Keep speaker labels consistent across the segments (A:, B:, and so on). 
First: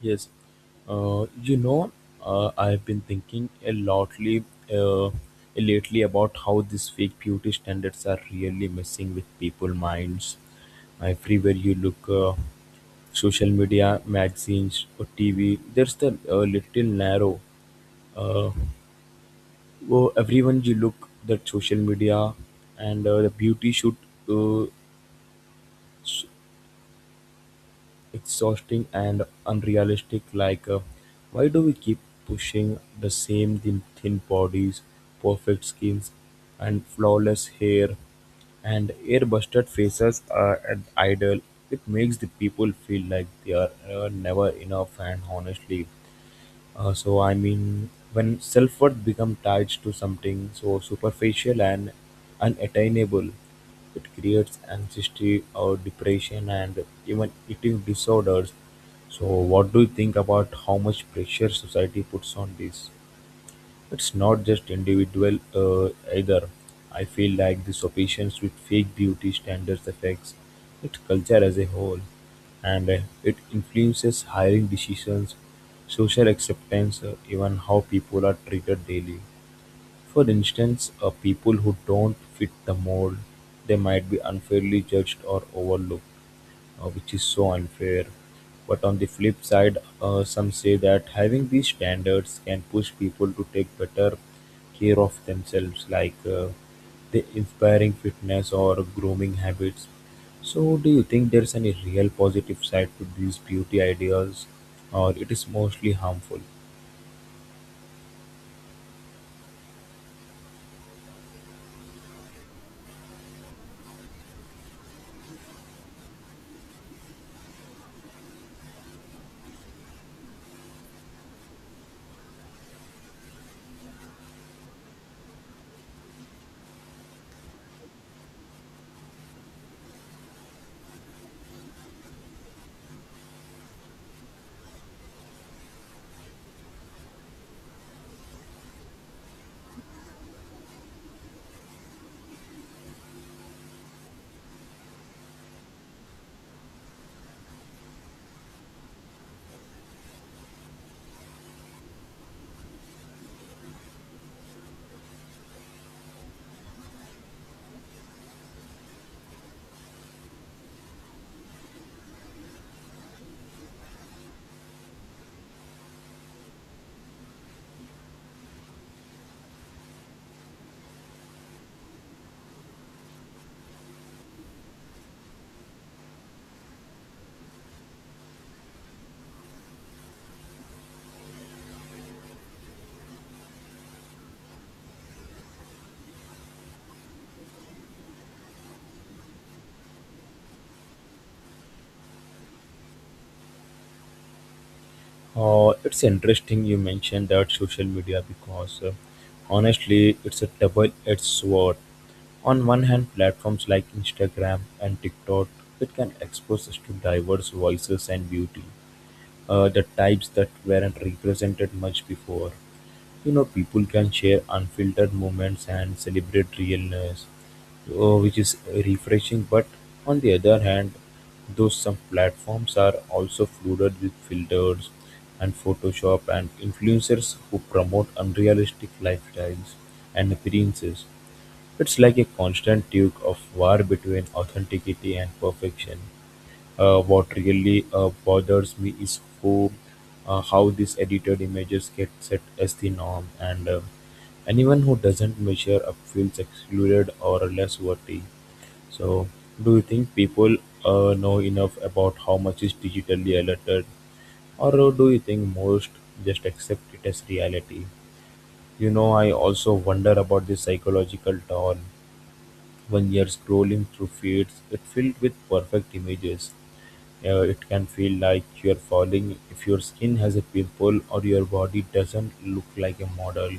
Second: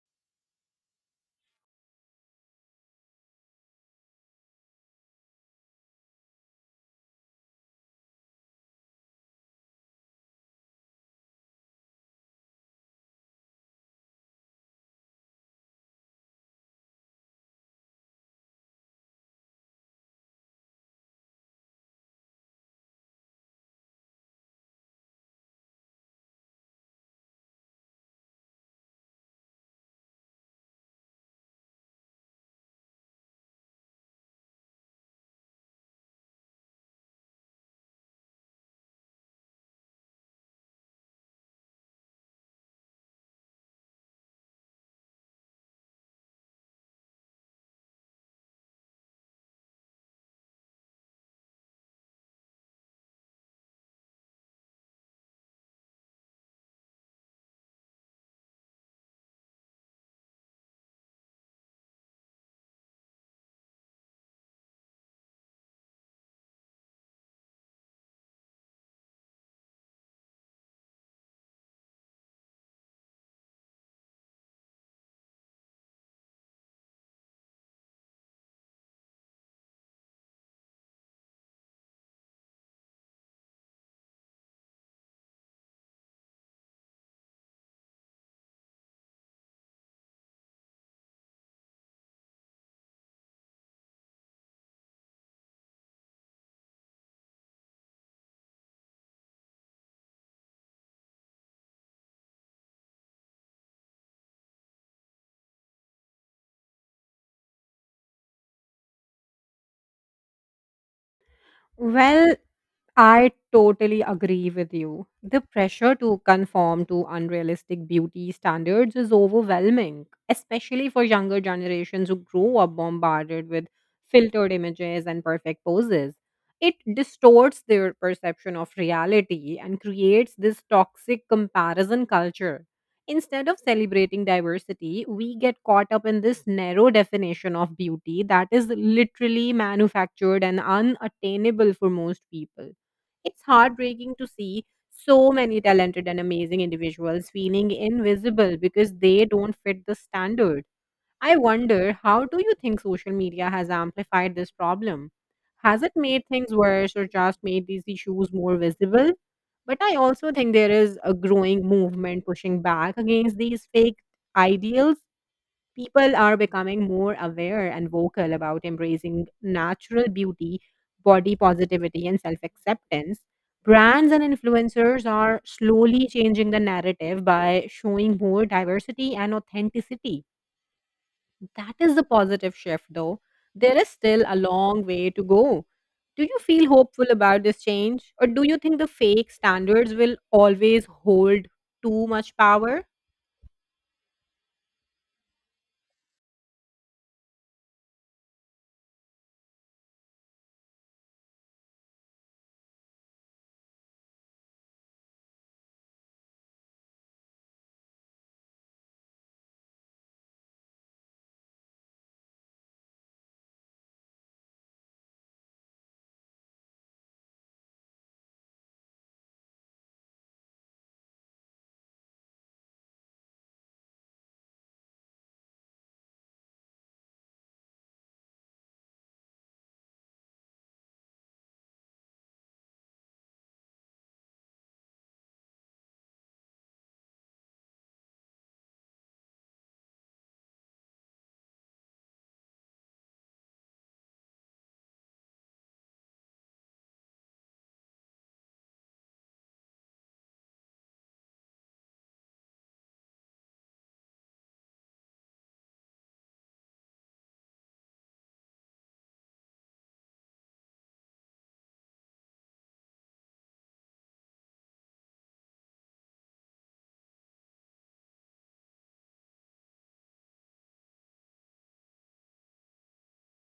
A: Yes, uh, you know, I've been thinking uh, lately about how these fake beauty standards are really messing with people' minds. Everywhere you look, social media, magazines, or TV, there's the little narrow. Uh, oh, everyone you look that social media and the beauty should uh, exhausting and unrealistic like why do we keep pushing the same thin bodies, perfect skins, and flawless hair, and air-busted faces are an idol. It makes the people feel like they are never enough, and honestly, I mean, when self-worth becomes tied to something so superficial and unattainable, it creates anxiety or depression and even eating disorders. So what do you think about how much pressure society puts on this? It's not just individual either. I feel like this obsessions with fake beauty standards affects its culture as a whole, and it influences hiring decisions, social acceptance, even how people are treated daily. For instance, people who don't fit the mold, they might be unfairly judged or overlooked, which is so unfair. But on the flip side, some say that having these standards can push people to take better care of themselves, like, the inspiring fitness or grooming habits. So, do you think there's any real positive side to these beauty ideals, or it is mostly harmful?
B: Well, I totally agree with you. The pressure to conform to unrealistic beauty standards is overwhelming, especially for younger generations who grow up bombarded with filtered images and perfect poses. It distorts their perception of reality and creates this toxic comparison culture. Instead of celebrating diversity, we get caught up in this narrow definition of beauty that is literally manufactured and unattainable for most people. It's heartbreaking to see so many talented and amazing individuals feeling invisible because they don't fit the standard. I wonder, how do you think social media has amplified this problem? Has it made things worse or just made these issues more visible? But I also think there is a growing movement pushing back against these fake ideals. People are becoming more aware and vocal about embracing natural beauty, body positivity, and self acceptance. Brands and influencers are slowly changing the narrative by showing more diversity and authenticity. That is a positive shift, though. There is still a long way to go. Do you feel hopeful about this change, or do you think the fake standards will always hold too much power?
A: It's interesting you mentioned that social media because, honestly, it's a double edged sword. On one hand, platforms like Instagram and TikTok, it can expose us to diverse voices and beauty, the types that weren't represented much before. You know, people can share unfiltered moments and celebrate realness, which is refreshing. But on the other hand, those some platforms are also flooded with filters and photoshop and influencers who promote unrealistic lifestyles and appearances. It's like a constant tug of war between authenticity and perfection. What really bothers me is how these edited images get set as the norm, and anyone who doesn't measure up feels excluded or less worthy. So, do you think people know enough about how much is digitally alerted, or do you think most just accept it as reality? You know, I also wonder about the psychological toll. When you're scrolling through feeds, it filled with perfect images, it can feel like you're falling if your skin has a pimple or your body doesn't look like a model.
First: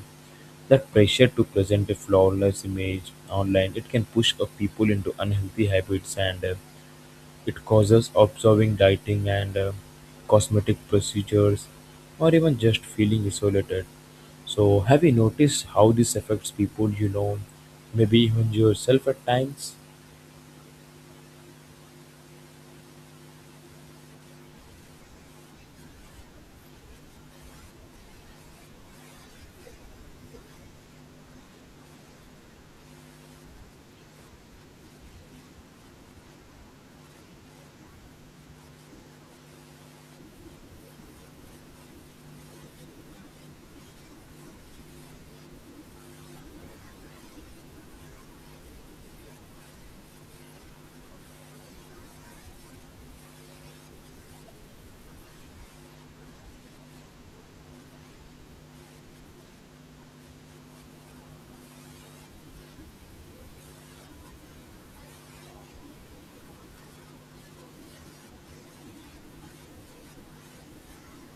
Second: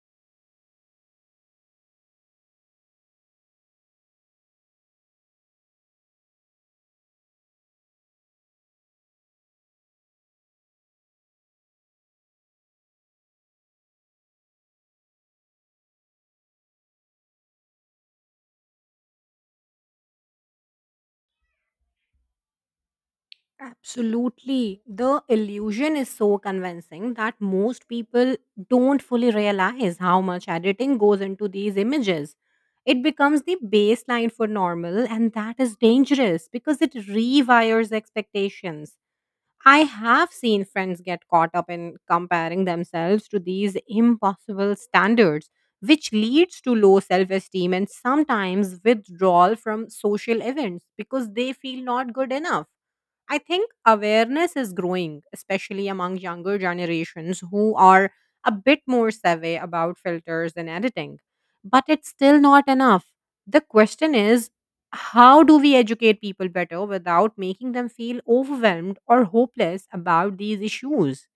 A: That pressure to present a flawless image online, it can push people into unhealthy habits, and it causes observing dieting and cosmetic procedures, or even just feeling isolated. So have you noticed how this affects people you know, maybe even yourself at times?
B: Absolutely. The illusion is so convincing that most people don't fully realize how much editing goes into these images. It becomes the baseline for normal, and that is dangerous because it rewires expectations. I have seen friends get caught up in comparing themselves to these impossible standards, which leads to low self esteem and sometimes withdrawal from social events because they feel not good enough. I think awareness is growing, especially among younger generations who are a bit more savvy about filters and editing. But it's still not enough. The question is, how do we educate people better without making them feel overwhelmed or hopeless about these issues?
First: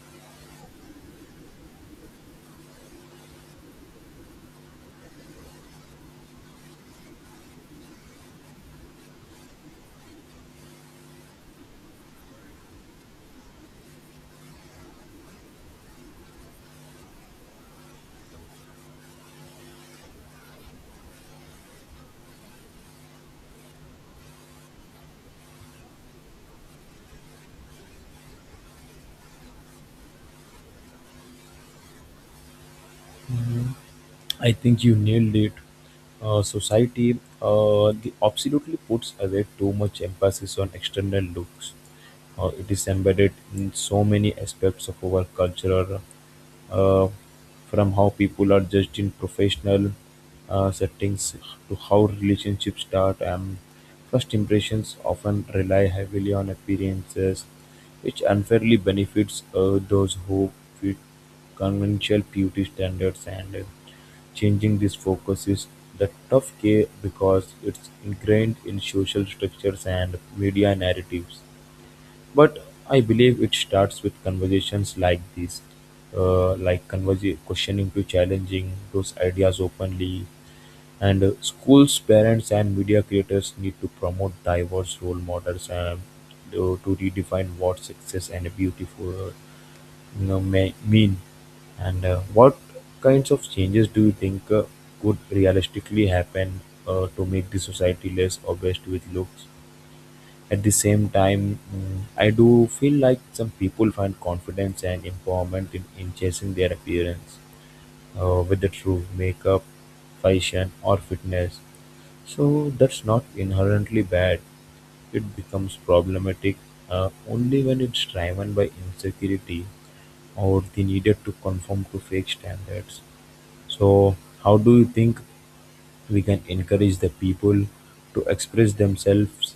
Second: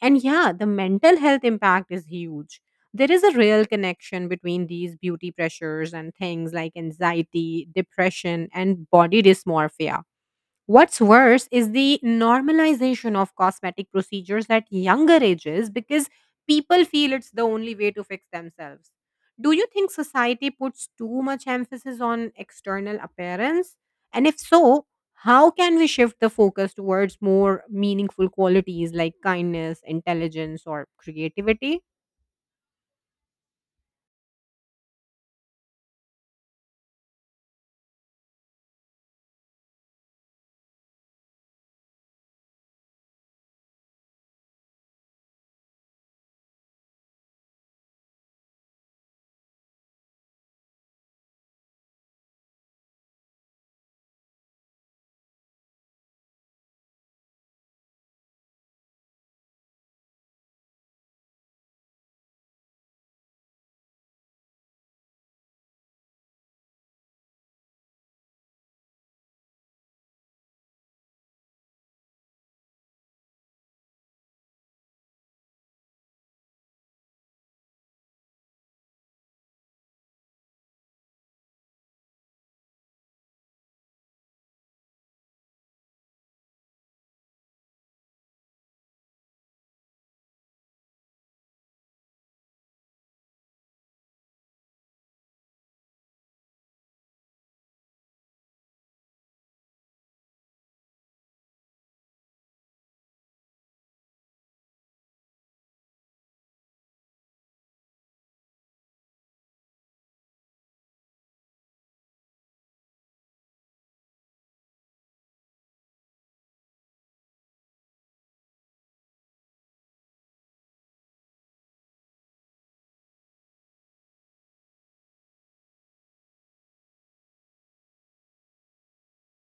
B: And yeah, the mental health impact is huge. There is a real connection between these beauty pressures and things like anxiety, depression, and body dysmorphia. What's worse is the normalization of cosmetic procedures at younger ages because people feel it's the only way to fix themselves. Do you think society puts too much emphasis on external appearance? And if so, how can we shift the focus towards more meaningful qualities like kindness, intelligence, or creativity?
A: I think you nailed it. Society the absolutely puts away too much emphasis on external looks. It is embedded in so many aspects of our culture, uh, from how people are judged in professional settings to how relationships start. And first impressions often rely heavily on appearances, which unfairly benefits those who fit Conventional beauty standards, and changing this focus is the tough key because it's ingrained in social structures and media narratives. But I believe it starts with conversations like this, like questioning to challenging those ideas openly. And schools, parents, and media creators need to promote diverse role models and to redefine what success and beautiful, you know, May mean? And what kinds of changes do you think could realistically happen to make the society less obsessed with looks? At the same time, mm, I do feel like some people find confidence and empowerment in chasing their appearance, whether through makeup, fashion, or fitness. So that's not inherently bad. It becomes problematic only when it's driven by insecurity or they needed to conform to fake standards. So, how do you think we can encourage the people to express themselves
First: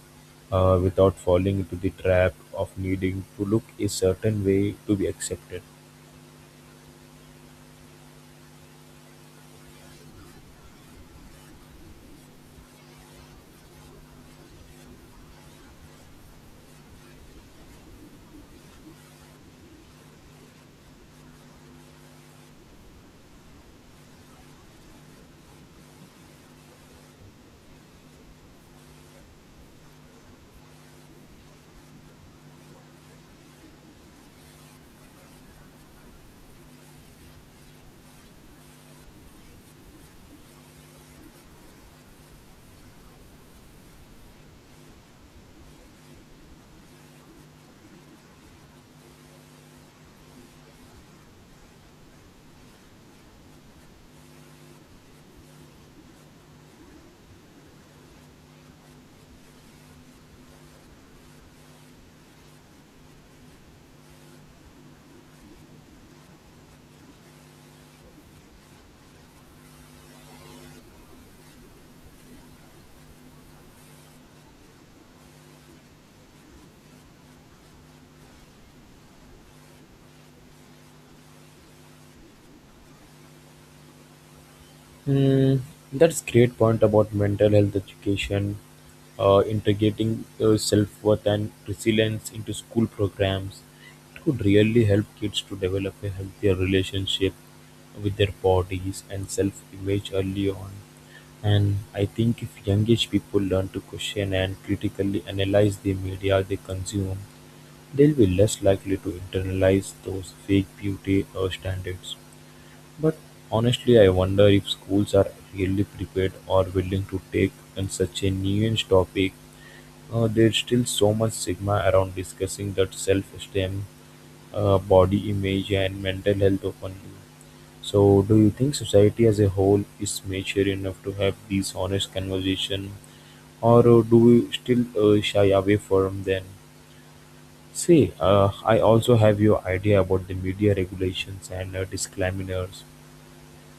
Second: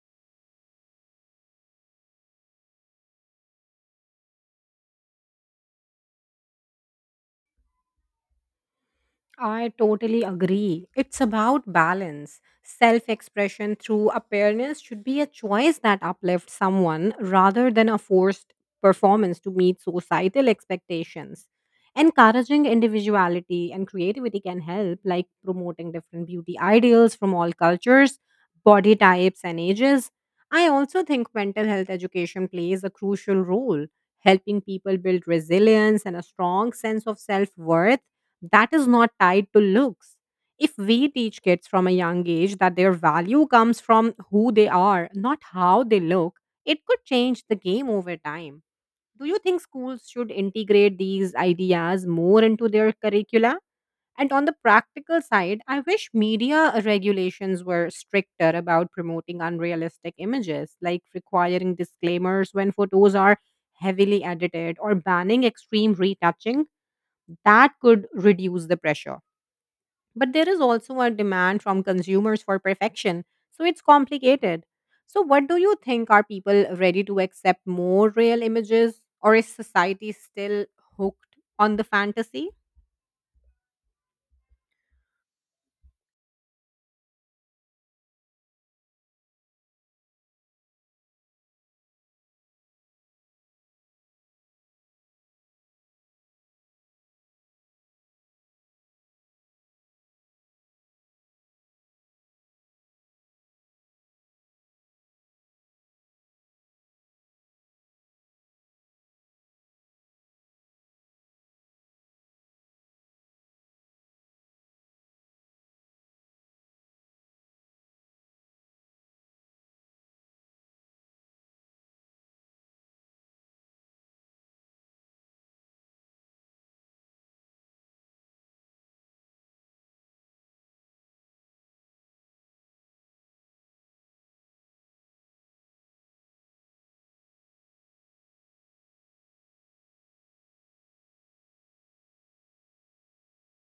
A: without falling into the trap of needing to look a certain way to be accepted?
B: I totally agree. It's about balance. Self expression through appearance should be a choice that uplifts someone rather than a forced performance to meet societal expectations. Encouraging individuality and creativity can help, like promoting different beauty ideals from all cultures, body types, and ages. I also think mental health education plays a crucial role, helping people build resilience and a strong sense of self worth that is not tied to looks. If we teach kids from a young age that their value comes from who they are, not how they look, it could change the game over time. Do you think schools should integrate these ideas more into their curricula? And on the practical side, I wish media regulations were stricter about promoting unrealistic images, like requiring disclaimers when photos are heavily edited or banning extreme retouching. That could reduce the pressure. But there is also a demand from consumers for perfection, so it's complicated. So, what do you think? Are people ready to accept more real images, or is society still hooked on the fantasy?
A: Hmm, that's great point about mental health education, integrating self-worth and resilience into school programs. It could really help kids to develop a healthier relationship with their bodies and self-image early on. And I think if young age people learn to question and critically analyze the media they consume, they'll be less likely to internalize those fake beauty standards. But honestly, I wonder if schools are really prepared or willing to take on such a nuanced topic. There's still so much stigma around discussing that self-esteem, body image, and mental health openly. So do you think society as a whole is mature enough to have these honest conversation, or do we still shy away from them? See, I also have your idea about the media regulations and disclaimers.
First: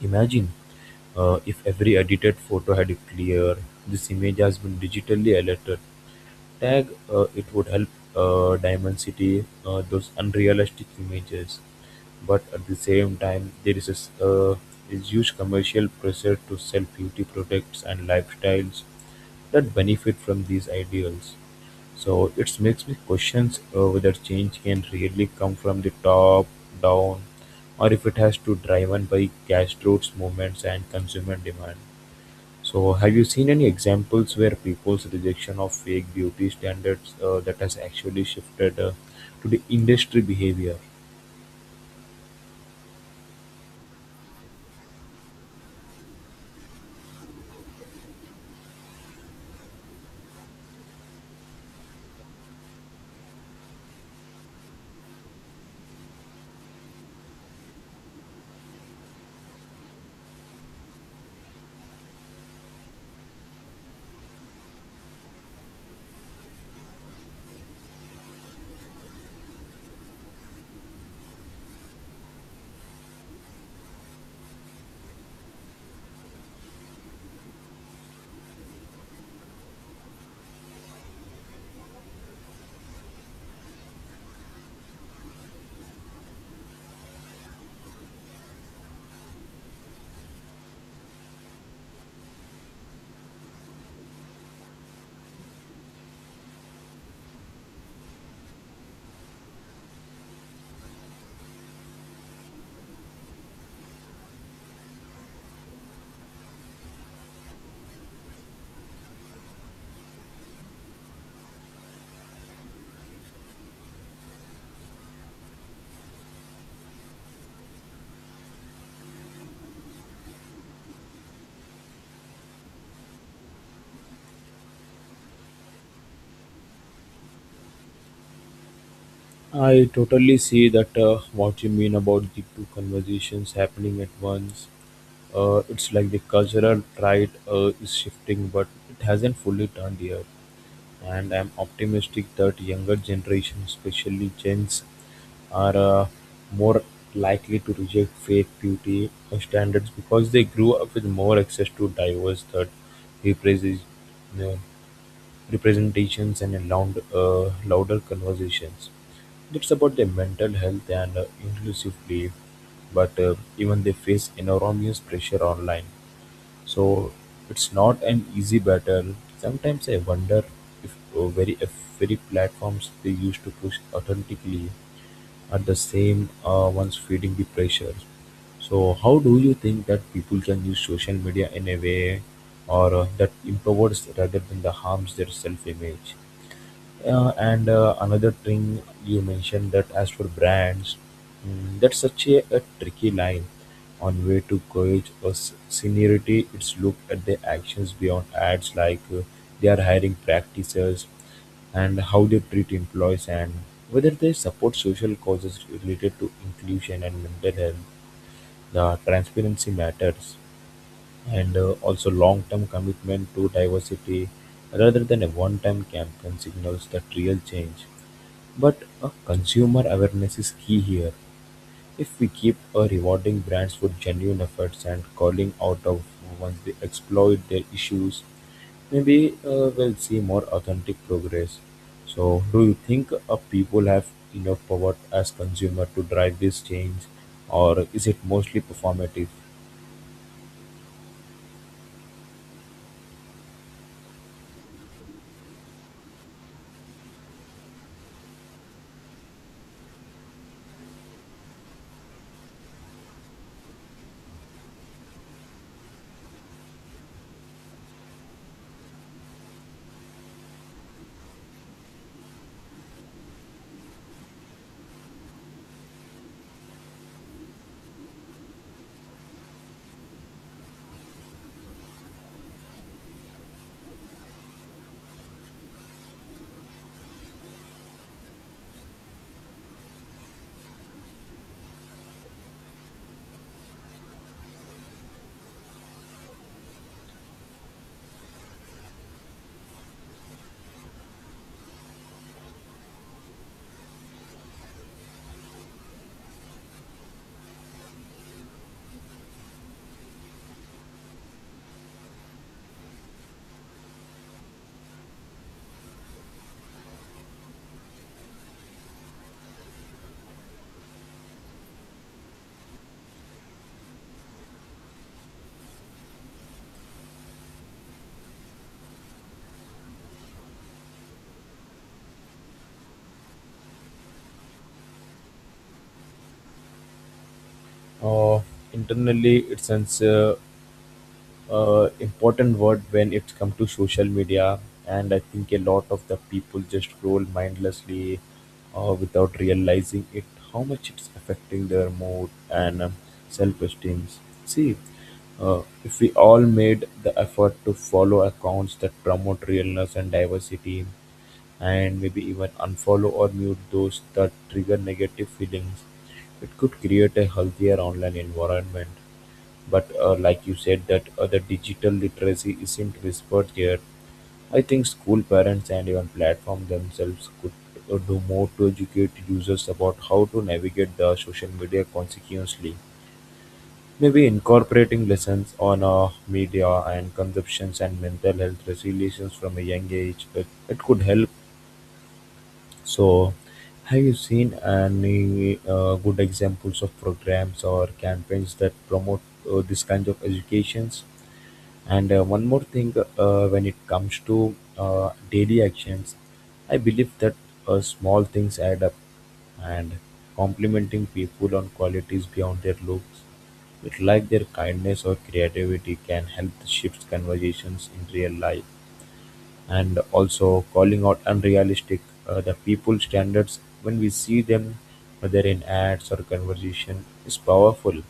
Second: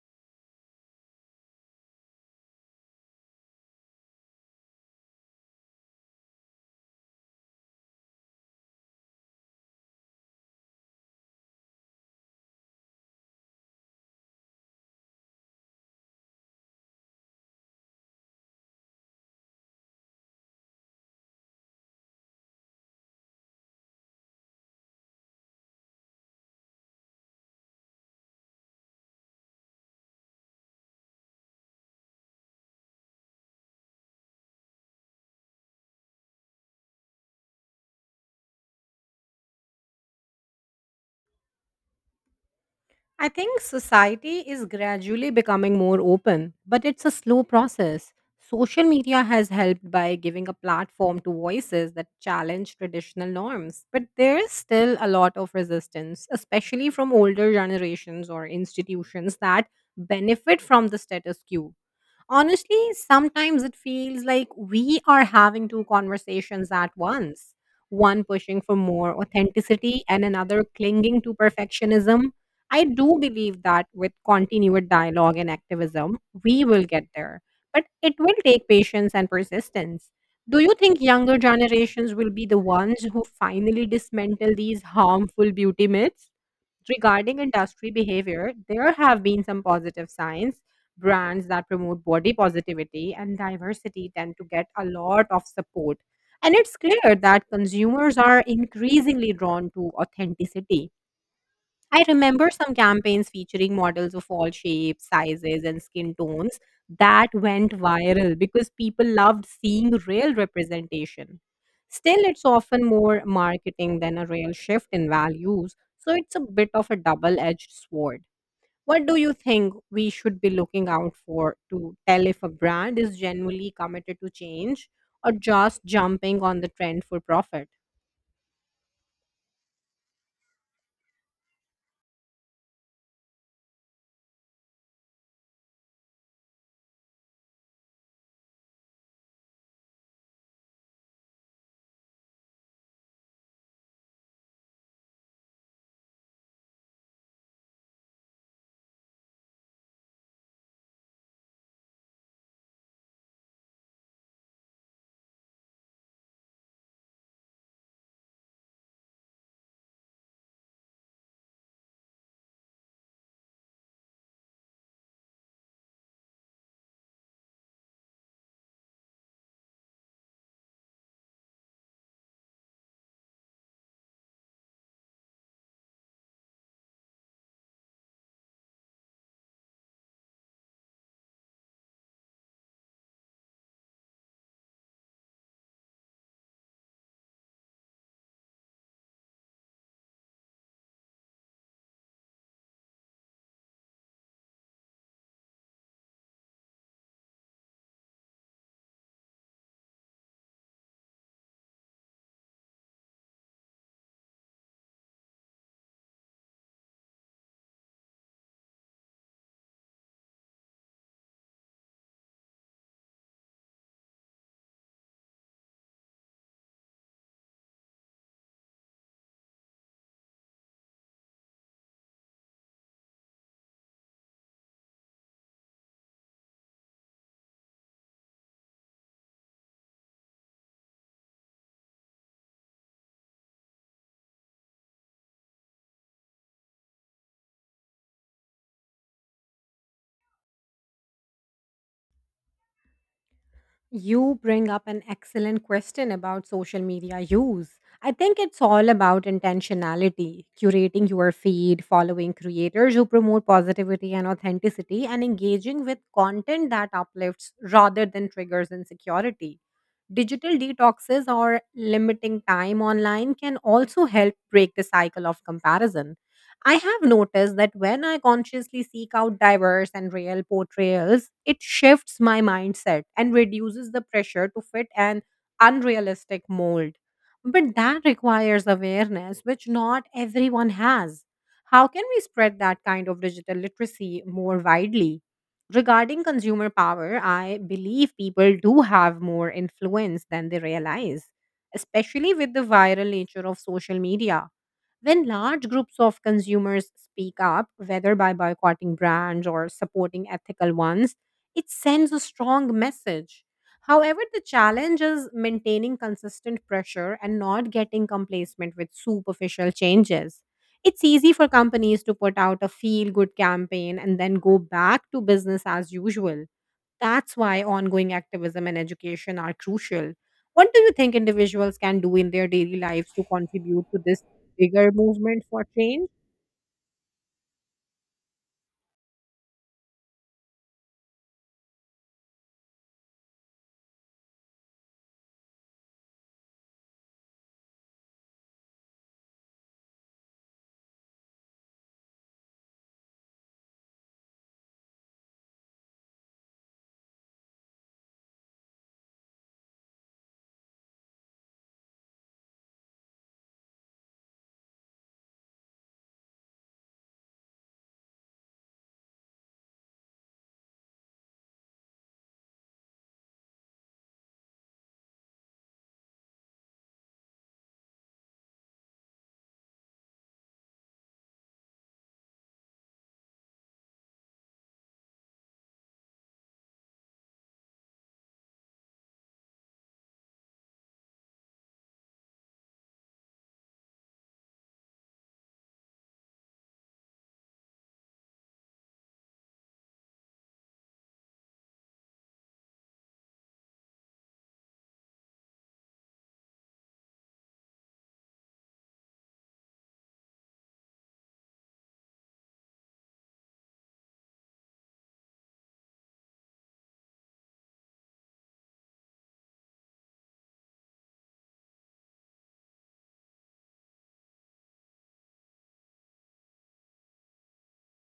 A: Imagine if every edited photo had a clear, this image has been digitally altered tag. It would help dimensity those unrealistic images. But at the same time, there is a s- is huge commercial pressure to sell beauty products and lifestyles that benefit from these ideals. So it makes me questions whether change can really come from the top down, or if it has to driven by grassroots movements and consumer demand. So have you seen any examples where people's rejection of fake beauty standards that has actually shifted to the industry behavior?
B: I think society is gradually becoming more open, but it's a slow process. Social media has helped by giving a platform to voices that challenge traditional norms, but there is still a lot of resistance, especially from older generations or institutions that benefit from the status quo. Honestly, sometimes it feels like we are having two conversations at once: one pushing for more authenticity and another clinging to perfectionism. I do believe that with continued dialogue and activism, we will get there, but it will take patience and persistence. Do you think younger generations will be the ones who finally dismantle these harmful beauty myths? Regarding industry behavior, there have been some positive signs. Brands that promote body positivity and diversity tend to get a lot of support. And it's clear that consumers are increasingly drawn to authenticity. I remember some campaigns featuring models of all shapes, sizes, and skin tones that went viral because people loved seeing real representation. Still, it's often more marketing than a real shift in values, so it's a bit of a double edged sword. What do you think we should be looking out for to tell if a brand is genuinely committed to change or just jumping on the trend for profit?
A: I totally see that what you mean about the two conversations happening at once. It's like the cultural tide is shifting, but it hasn't fully turned yet. And I'm optimistic that younger generation, especially gens, are more likely to reject fake beauty standards because they grew up with more access to diverse represent, uh, representations and louder conversations. It's about their mental health and inclusively, but even they face enormous pressure online, so it's not an easy battle. Sometimes I wonder if very platforms they used to push authentically are the same ones feeding the pressure. So how do you think that people can use social media in a way or that empowers rather than the harms their self-image? Yeah, and another thing you mentioned that as for brands, mm, that's such a tricky line on way to gauge a s- seniority. It's look at the actions beyond ads, like they are hiring practices, and how they treat employees, and whether they support social causes related to inclusion and mental health. The transparency matters, and also long-term commitment to diversity rather than a one-time campaign signals that real change. But consumer awareness is key here. If we keep rewarding brands for genuine efforts and calling out of once they exploit their issues, maybe we'll see more authentic progress. So, do you think people have enough power as consumer to drive this change, or is it mostly performative?
B: You bring up an excellent question about social media use. I think it's all about intentionality, curating your feed, following creators who promote positivity and authenticity, and engaging with content that uplifts rather than triggers insecurity. Digital detoxes or limiting time online can also help break the cycle of comparison. I have noticed that when I consciously seek out diverse and real portrayals, it shifts my mindset and reduces the pressure to fit an unrealistic mold. But that requires awareness, which not everyone has. How can we spread that kind of digital literacy more widely? Regarding consumer power, I believe people do have more influence than they realize, especially with the viral nature of social media. When large groups of consumers speak up, whether by boycotting brands or supporting ethical ones, it sends a strong message. However, the challenge is maintaining consistent pressure and not getting complacent with superficial changes. It's easy for companies to put out a feel good campaign and then go back to business as usual. That's why ongoing activism and education are crucial. What do you think individuals can do in their daily lives to contribute to this bigger movement for change?
A: Uh, Internally, it sends important word when it comes to social media, and I think a lot of the people just scroll mindlessly without realizing it how much it's affecting their mood and self-esteem. See, if we all made the effort to follow accounts that promote realness and diversity, and maybe even unfollow or mute those that trigger negative feelings, it could create a healthier online environment. But like you said that the digital literacy isn't whispered here. I think school parents and even platform themselves could do more to educate users about how to navigate the social media consequently. Maybe incorporating lessons on media and consumptions and mental health resilience from a young age, it could help. So have you seen any good examples of programs or campaigns that promote this kind of educations? And one more thing, when it comes to daily actions, I believe that small things add up, and complimenting people on qualities beyond their looks, with like their kindness or creativity, can help to shift conversations in real life. And also, calling out unrealistic the people standards when we see them, whether in ads or conversation, is powerful.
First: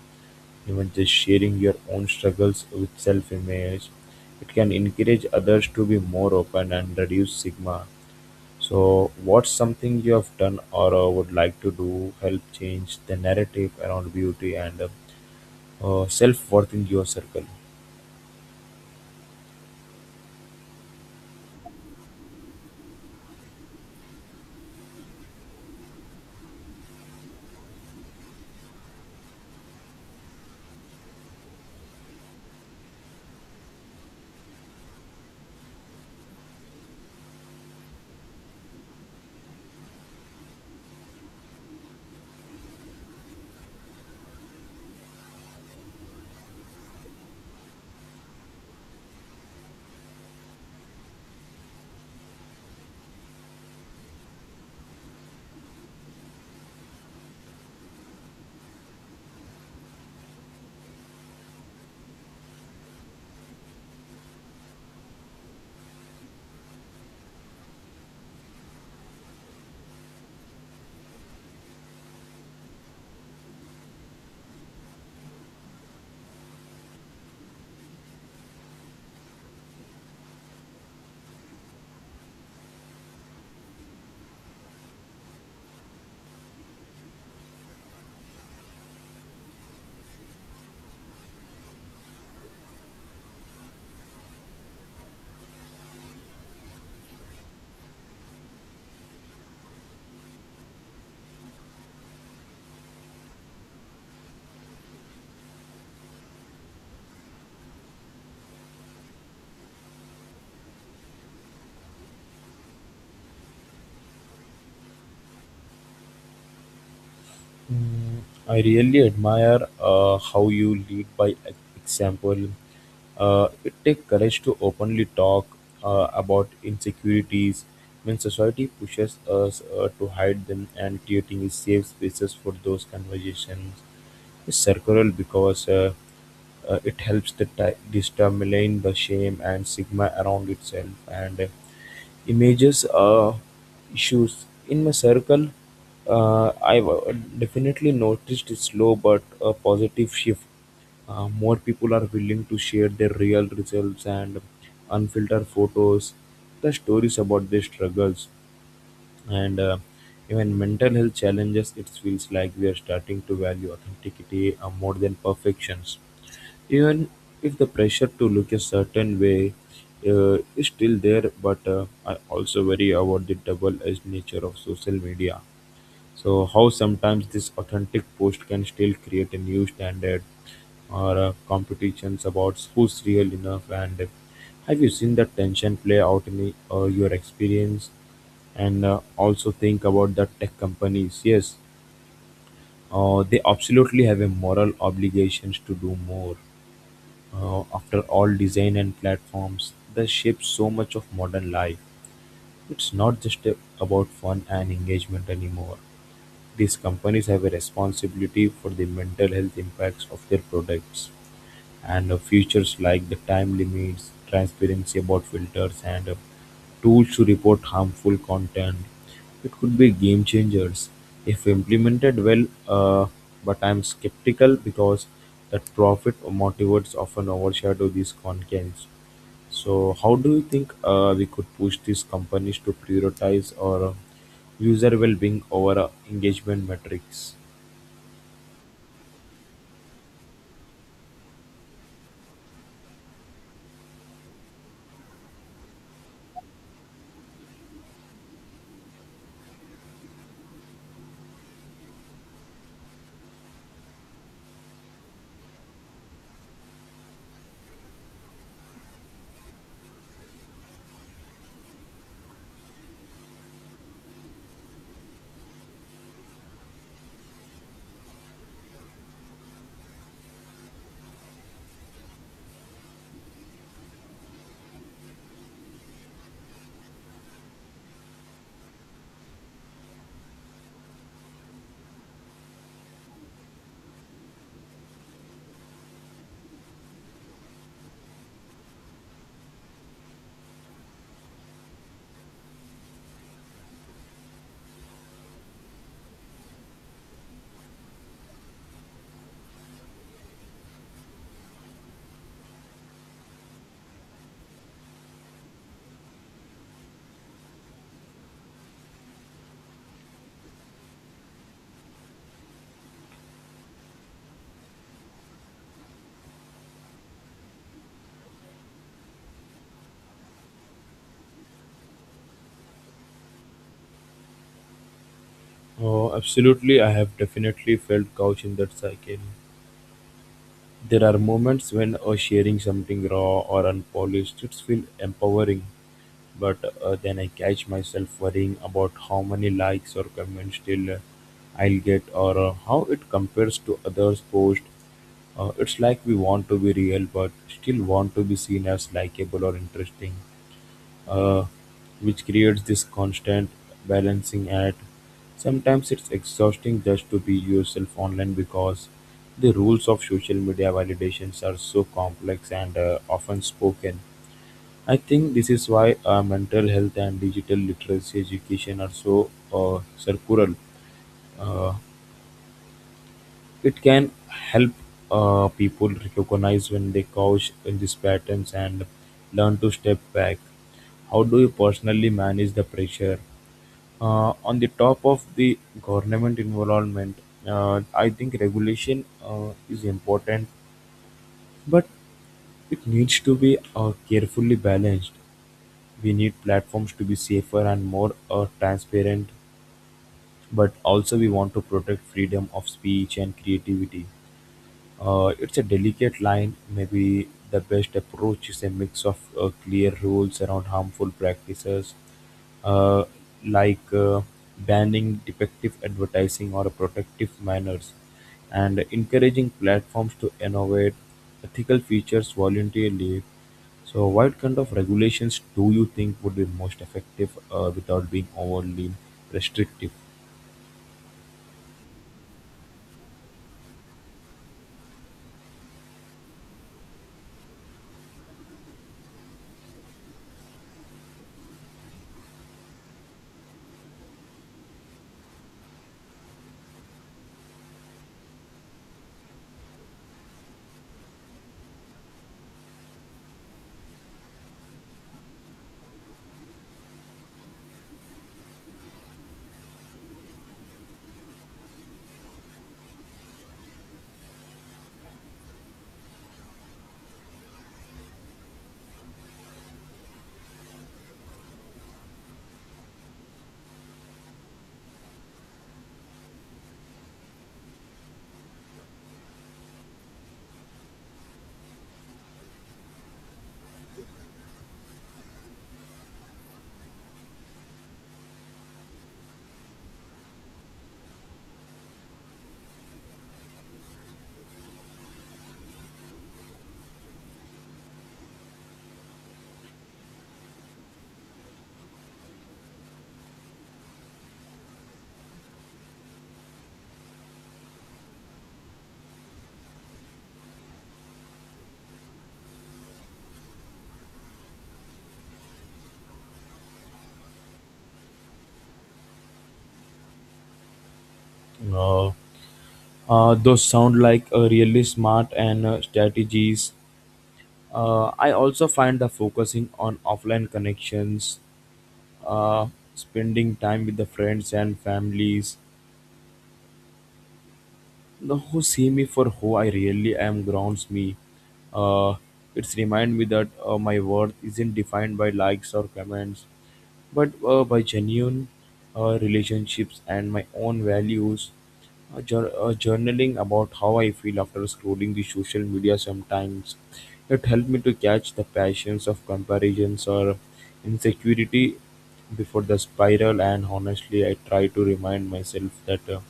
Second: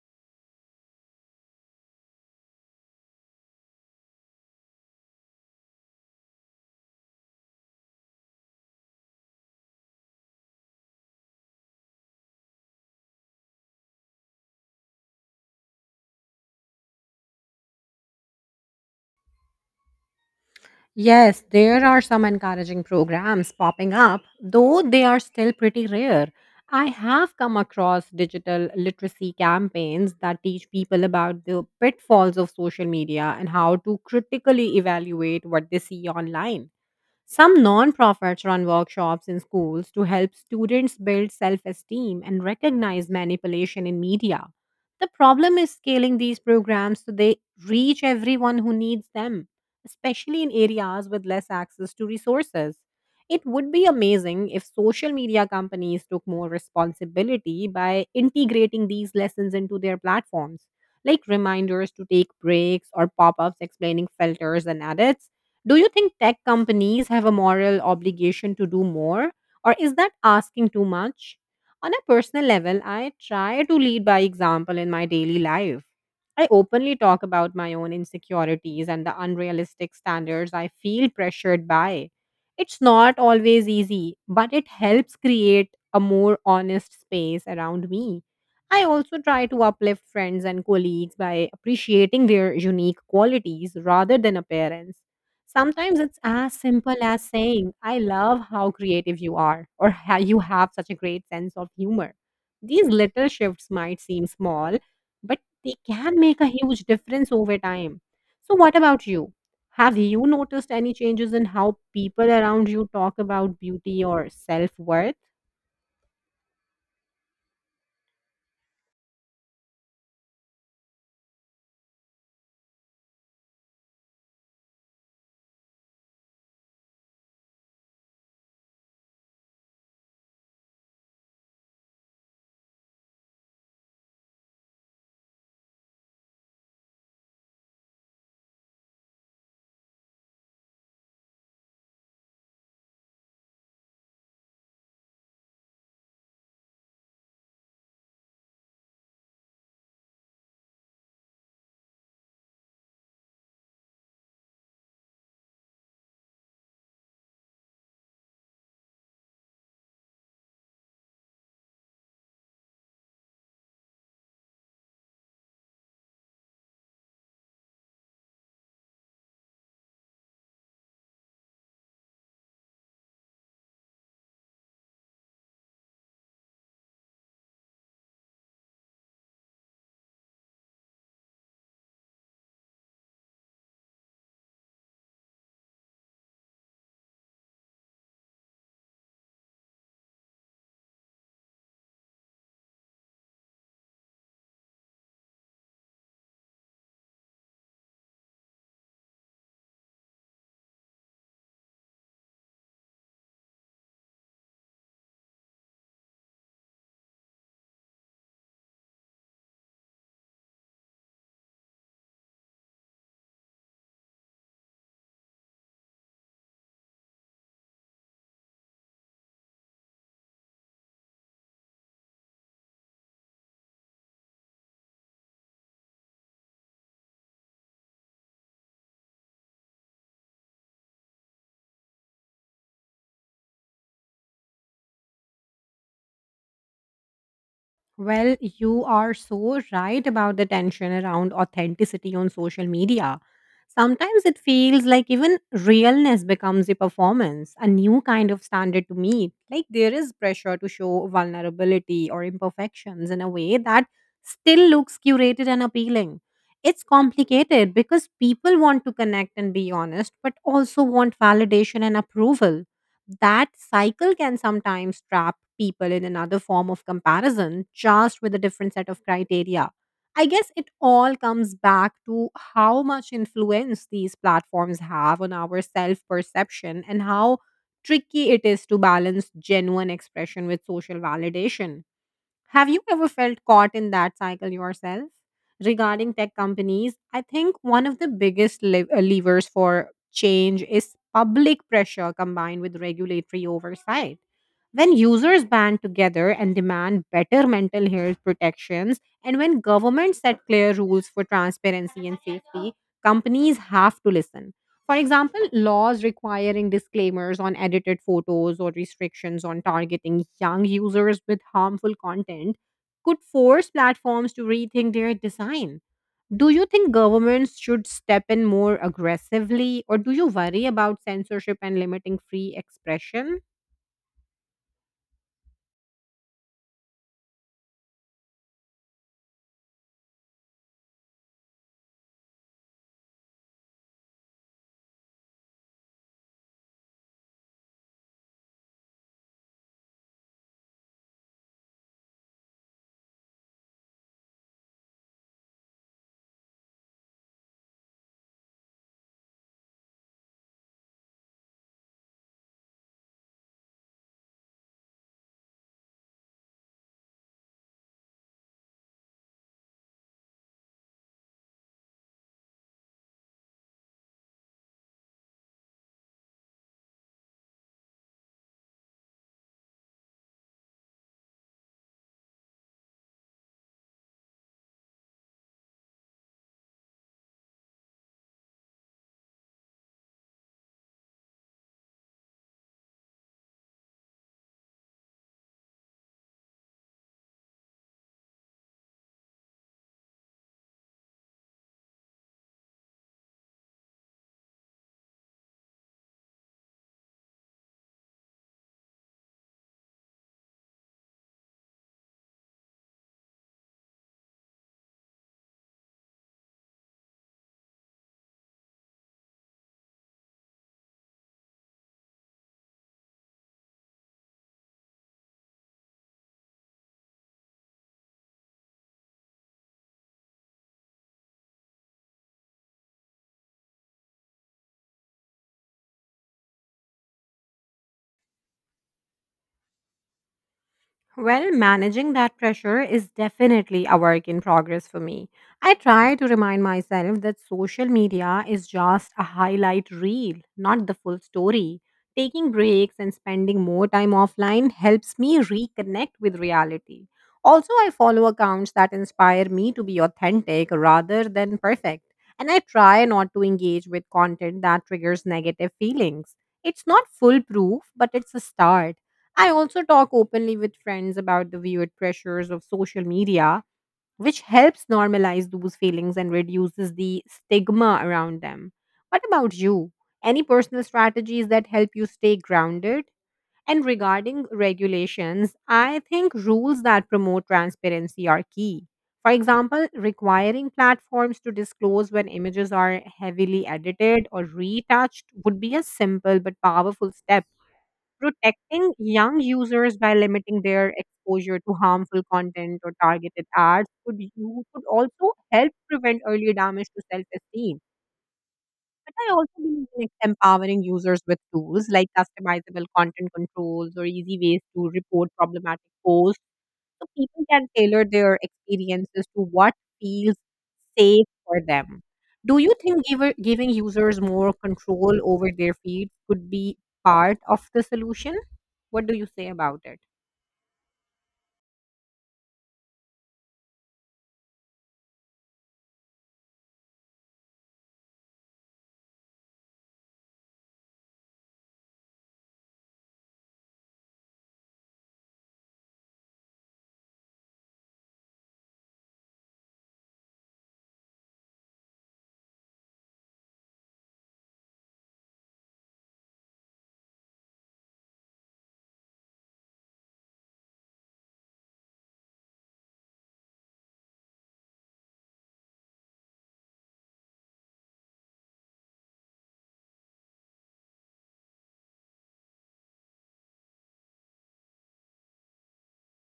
A: Even just sharing your own struggles with self-image, it can encourage others to be more open and reduce stigma. So what's something you have done or would like to do help change the narrative around beauty and self-worth in your circle?
B: Yes, there are some encouraging programs popping up, though they are still pretty rare. I have come across digital literacy campaigns that teach people about the pitfalls of social media and how to critically evaluate what they see online. Some nonprofits run workshops in schools to help students build self esteem and recognize manipulation in media. The problem is scaling these programs so they reach everyone who needs them, especially in areas with less access to resources. It would be amazing if social media companies took more responsibility by integrating these lessons into their platforms, like reminders to take breaks or pop ups explaining filters and edits. Do you think tech companies have a moral obligation to do more, or is that asking too much? On a personal level, I try to lead by example in my daily life. I openly talk about my own insecurities and the unrealistic standards I feel pressured by. It's not always easy, but it helps create a more honest space around me. I also try to uplift friends and colleagues by appreciating their unique qualities rather than appearance. Sometimes it's as simple as saying, I love how creative you are, or how you have such a great sense of humor. These little shifts might seem small, but they can make a huge difference over time. So, what about you? Have you noticed any changes in how people around you talk about beauty or self worth?
A: Mm, I really admire how you lead by example. It takes courage to openly talk about insecurities when society pushes us to hide them, and creating safe spaces for those conversations is circular because it helps to determine the shame and stigma around itself and images issues in my circle. I've definitely noticed a slow but a positive shift. More people are willing to share their real results and unfiltered photos, the stories about their struggles, and even mental health challenges. It feels like we are starting to value authenticity more than perfections, even if the pressure to look a certain way is still there. But I also worry about the double-edged nature of social media, so how sometimes this authentic post can still create a new standard or competitions about who's real enough. And have you seen that tension play out in your experience? And also think about the tech companies. Yes, they absolutely have a moral obligations to do more. After all, design and platforms, they shape so much of modern life. It's not just about fun and engagement anymore. These companies have a responsibility for the mental health impacts of their products, and features like the time limits, transparency about filters, and tools to report harmful content. It could be game changers if implemented well. But I'm skeptical because that profit motivates often overshadow these concerns. So how do you think we could push these companies to prioritize our user well-being over engagement metrics?
B: Well, you are so right about the tension around authenticity on social media. Sometimes it feels like even realness becomes a performance, a new kind of standard to meet. Like there is pressure to show vulnerability or imperfections in a way that still looks curated and appealing. It's complicated because people want to connect and be honest, but also want validation and approval. That cycle can sometimes trap people in another form of comparison, just with a different set of criteria. I guess it all comes back to how much influence these platforms have on our self perception and how tricky it is to balance genuine expression with social validation. Have you ever felt caught in that cycle yourself? Regarding tech companies, I think one of the biggest levers for change is public pressure combined with regulatory oversight. When users band together and demand better mental health protections, and when governments set clear rules for transparency and safety, companies have to listen. For example, laws requiring disclaimers on edited photos or restrictions on targeting young users with harmful content could force platforms to rethink their design. Do you think governments should step in more aggressively, or do you worry about censorship and limiting free expression?
A: Oh, absolutely. I have definitely felt couch in that cycle. There are moments when sharing something raw or unpolished, it feels empowering. But then I catch myself worrying about how many likes or comments still I'll get, or how it compares to others' posts. It's like we want to be real but still want to be seen as likable or interesting, uh, which creates this constant balancing act. Sometimes it's exhausting just to be yourself online because the rules of social media validations are so complex and often spoken. I think this is why mental health and digital literacy education are so circular. Uh, It can help people recognize when they caught in these patterns and learn to step back. How do you personally manage the pressure? On the top of the government involvement, I think regulation is important, but it needs to be carefully balanced. We need platforms to be safer and more transparent, but also we want to protect freedom of speech and creativity. It's a delicate line. Maybe the best approach is a mix of clear rules around harmful practices, uh, like banning defective advertising or protective manners, and encouraging platforms to innovate ethical features voluntarily. So, what kind of regulations do you think would be most effective without being overly restrictive?
B: Well, managing that pressure is definitely a work in progress for me. I try to remind myself that social media is just a highlight reel, not the full story. Taking breaks and spending more time offline helps me reconnect with reality. Also, I follow accounts that inspire me to be authentic rather than perfect, and I try not to engage with content that triggers negative feelings. It's not foolproof, but it's a start. I also talk openly with friends about the weird pressures of social media, which helps normalize those feelings and reduces the stigma around them. What about you? Any personal strategies that help you stay grounded? And regarding regulations, I think rules that promote transparency are key. For example, requiring platforms to disclose when images are heavily edited or retouched would be a simple but powerful step. Protecting young users by limiting their exposure to harmful content or targeted ads could also help prevent early damage to self-esteem. But I also believe in empowering users with tools like customizable content controls or easy ways to report problematic posts, so people can tailor their experiences to what feels safe for them. Do you think giving users more control over their feed could be part of the solution? What do you say about it?
A: Uh, those sound like really smart and strategies. I also find the focusing on offline connections, uh, spending time with the friends and families the who see me for who I really am grounds me. Uh, it's remind me that my worth isn't defined by likes or comments but by genuine relationships and my own values. Journaling about how I feel after scrolling the social media sometimes. It helped me to catch the passions of comparisons or insecurity before the spiral, and honestly, I try to remind myself that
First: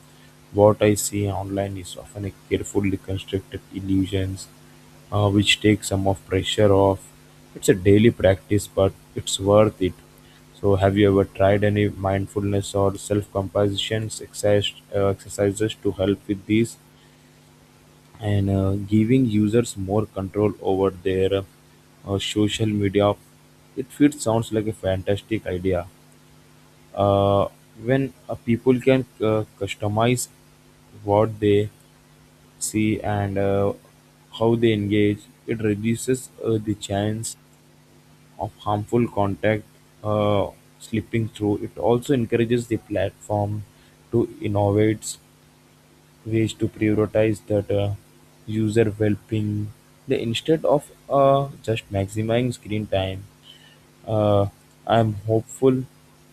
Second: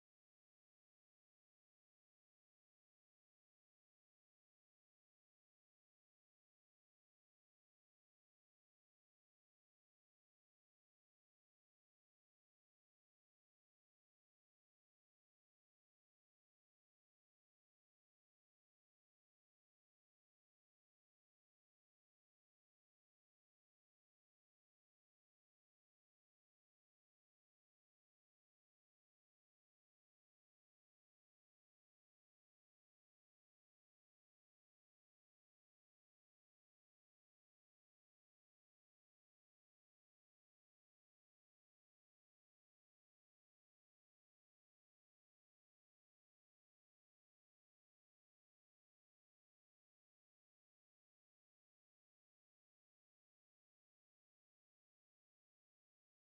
A: what I see online is often a carefully constructed illusions, which takes some of pressure off. It's a daily practice, but it's worth it. So have you ever tried any mindfulness or self-compassion exercises to help with these, and giving users more control over their social media? It feels sounds like a fantastic idea. Uh, when people can customize what they see and how they engage, it reduces the chance of harmful content slipping through. It also encourages the platform to innovate ways to prioritize that user well-being. They instead of just maximizing screen time, uh, I am hopeful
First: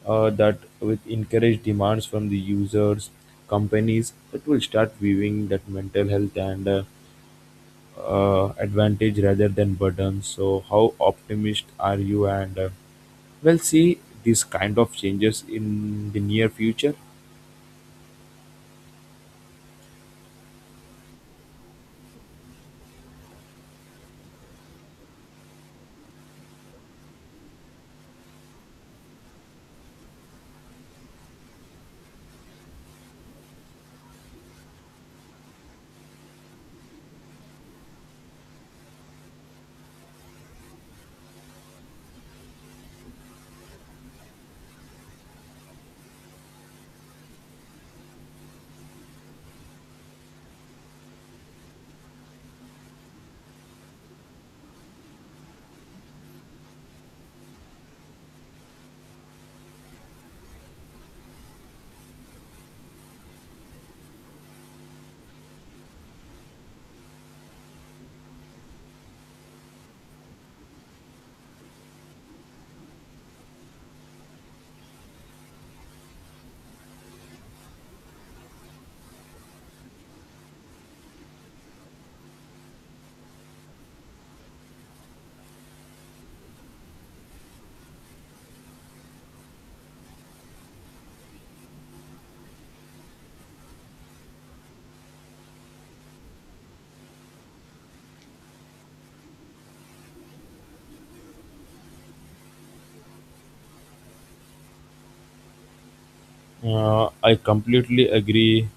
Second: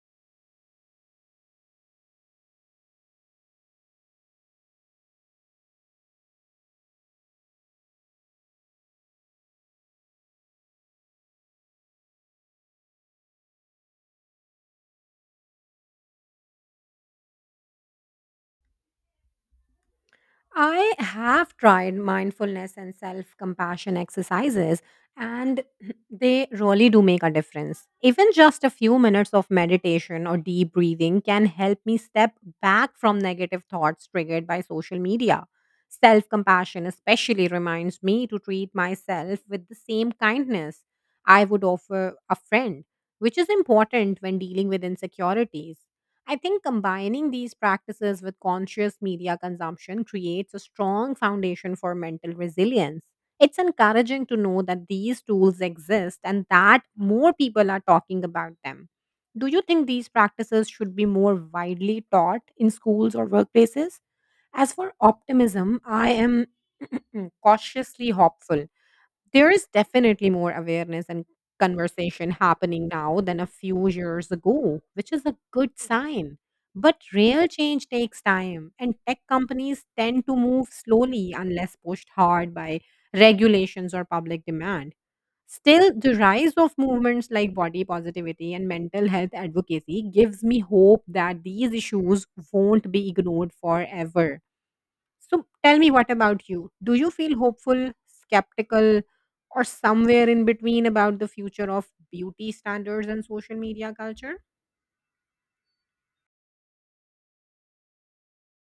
A: that with encouraged demands from the users, companies that will start viewing that mental health and advantage rather than burden. So, how optimist are you? And well, see these kind of changes in the near future.
B: I have tried mindfulness and self compassion exercises, and they really do make a difference. Even just a few minutes of meditation or deep breathing can help me step back from negative thoughts triggered by social media. Self compassion especially reminds me to treat myself with the same kindness I would offer a friend, which is important when dealing with insecurities. I think combining these practices with conscious media consumption creates a strong foundation for mental resilience. It's encouraging to know that these tools exist and that more people are talking about them. Do you think these practices should be more widely taught in schools or workplaces? As for optimism, I am cautiously hopeful. There is definitely more awareness and conversation happening now than a few years ago, which is a good sign. But real change takes time, and tech companies tend to move slowly unless pushed hard by regulations or public demand. Still, the rise of movements like body positivity and mental health advocacy gives me hope that these issues won't be ignored forever. So tell me, what about you? Do you feel hopeful, skeptical, or somewhere in between about the future of beauty standards and social media culture?
A: I completely agree.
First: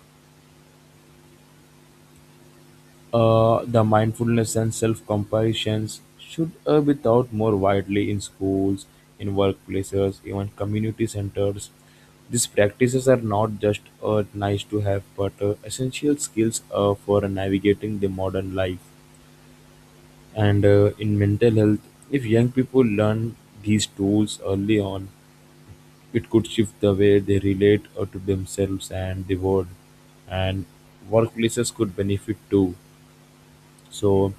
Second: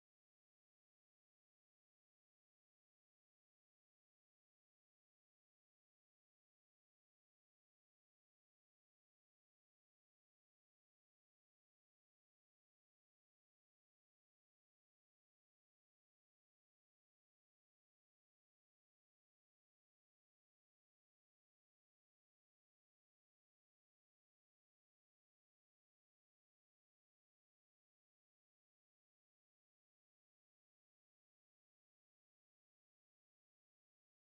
A: The mindfulness and self comparisons should be taught more widely in schools, in workplaces, even community centers. These practices are not just nice to have, but essential skills for navigating the modern life and in mental health. If young people learn these tools early on, it could shift the way they relate to themselves and the world, and workplaces could benefit too. So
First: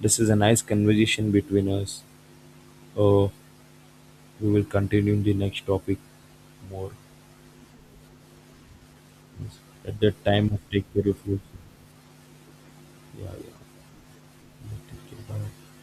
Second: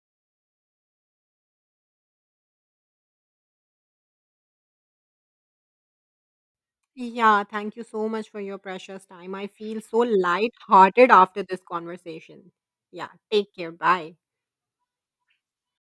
A: this is a nice conversation between us. uh, we will continue in the next topic more.
B: Yeah, thank you so much for your precious time. I
A: Yes.
B: feel
A: At
B: so
A: that time, take care
B: light-hearted
A: of yourself.
B: after this conversation. Yeah,
A: Yeah, yeah,
B: take care. Bye.
A: take care. Bye.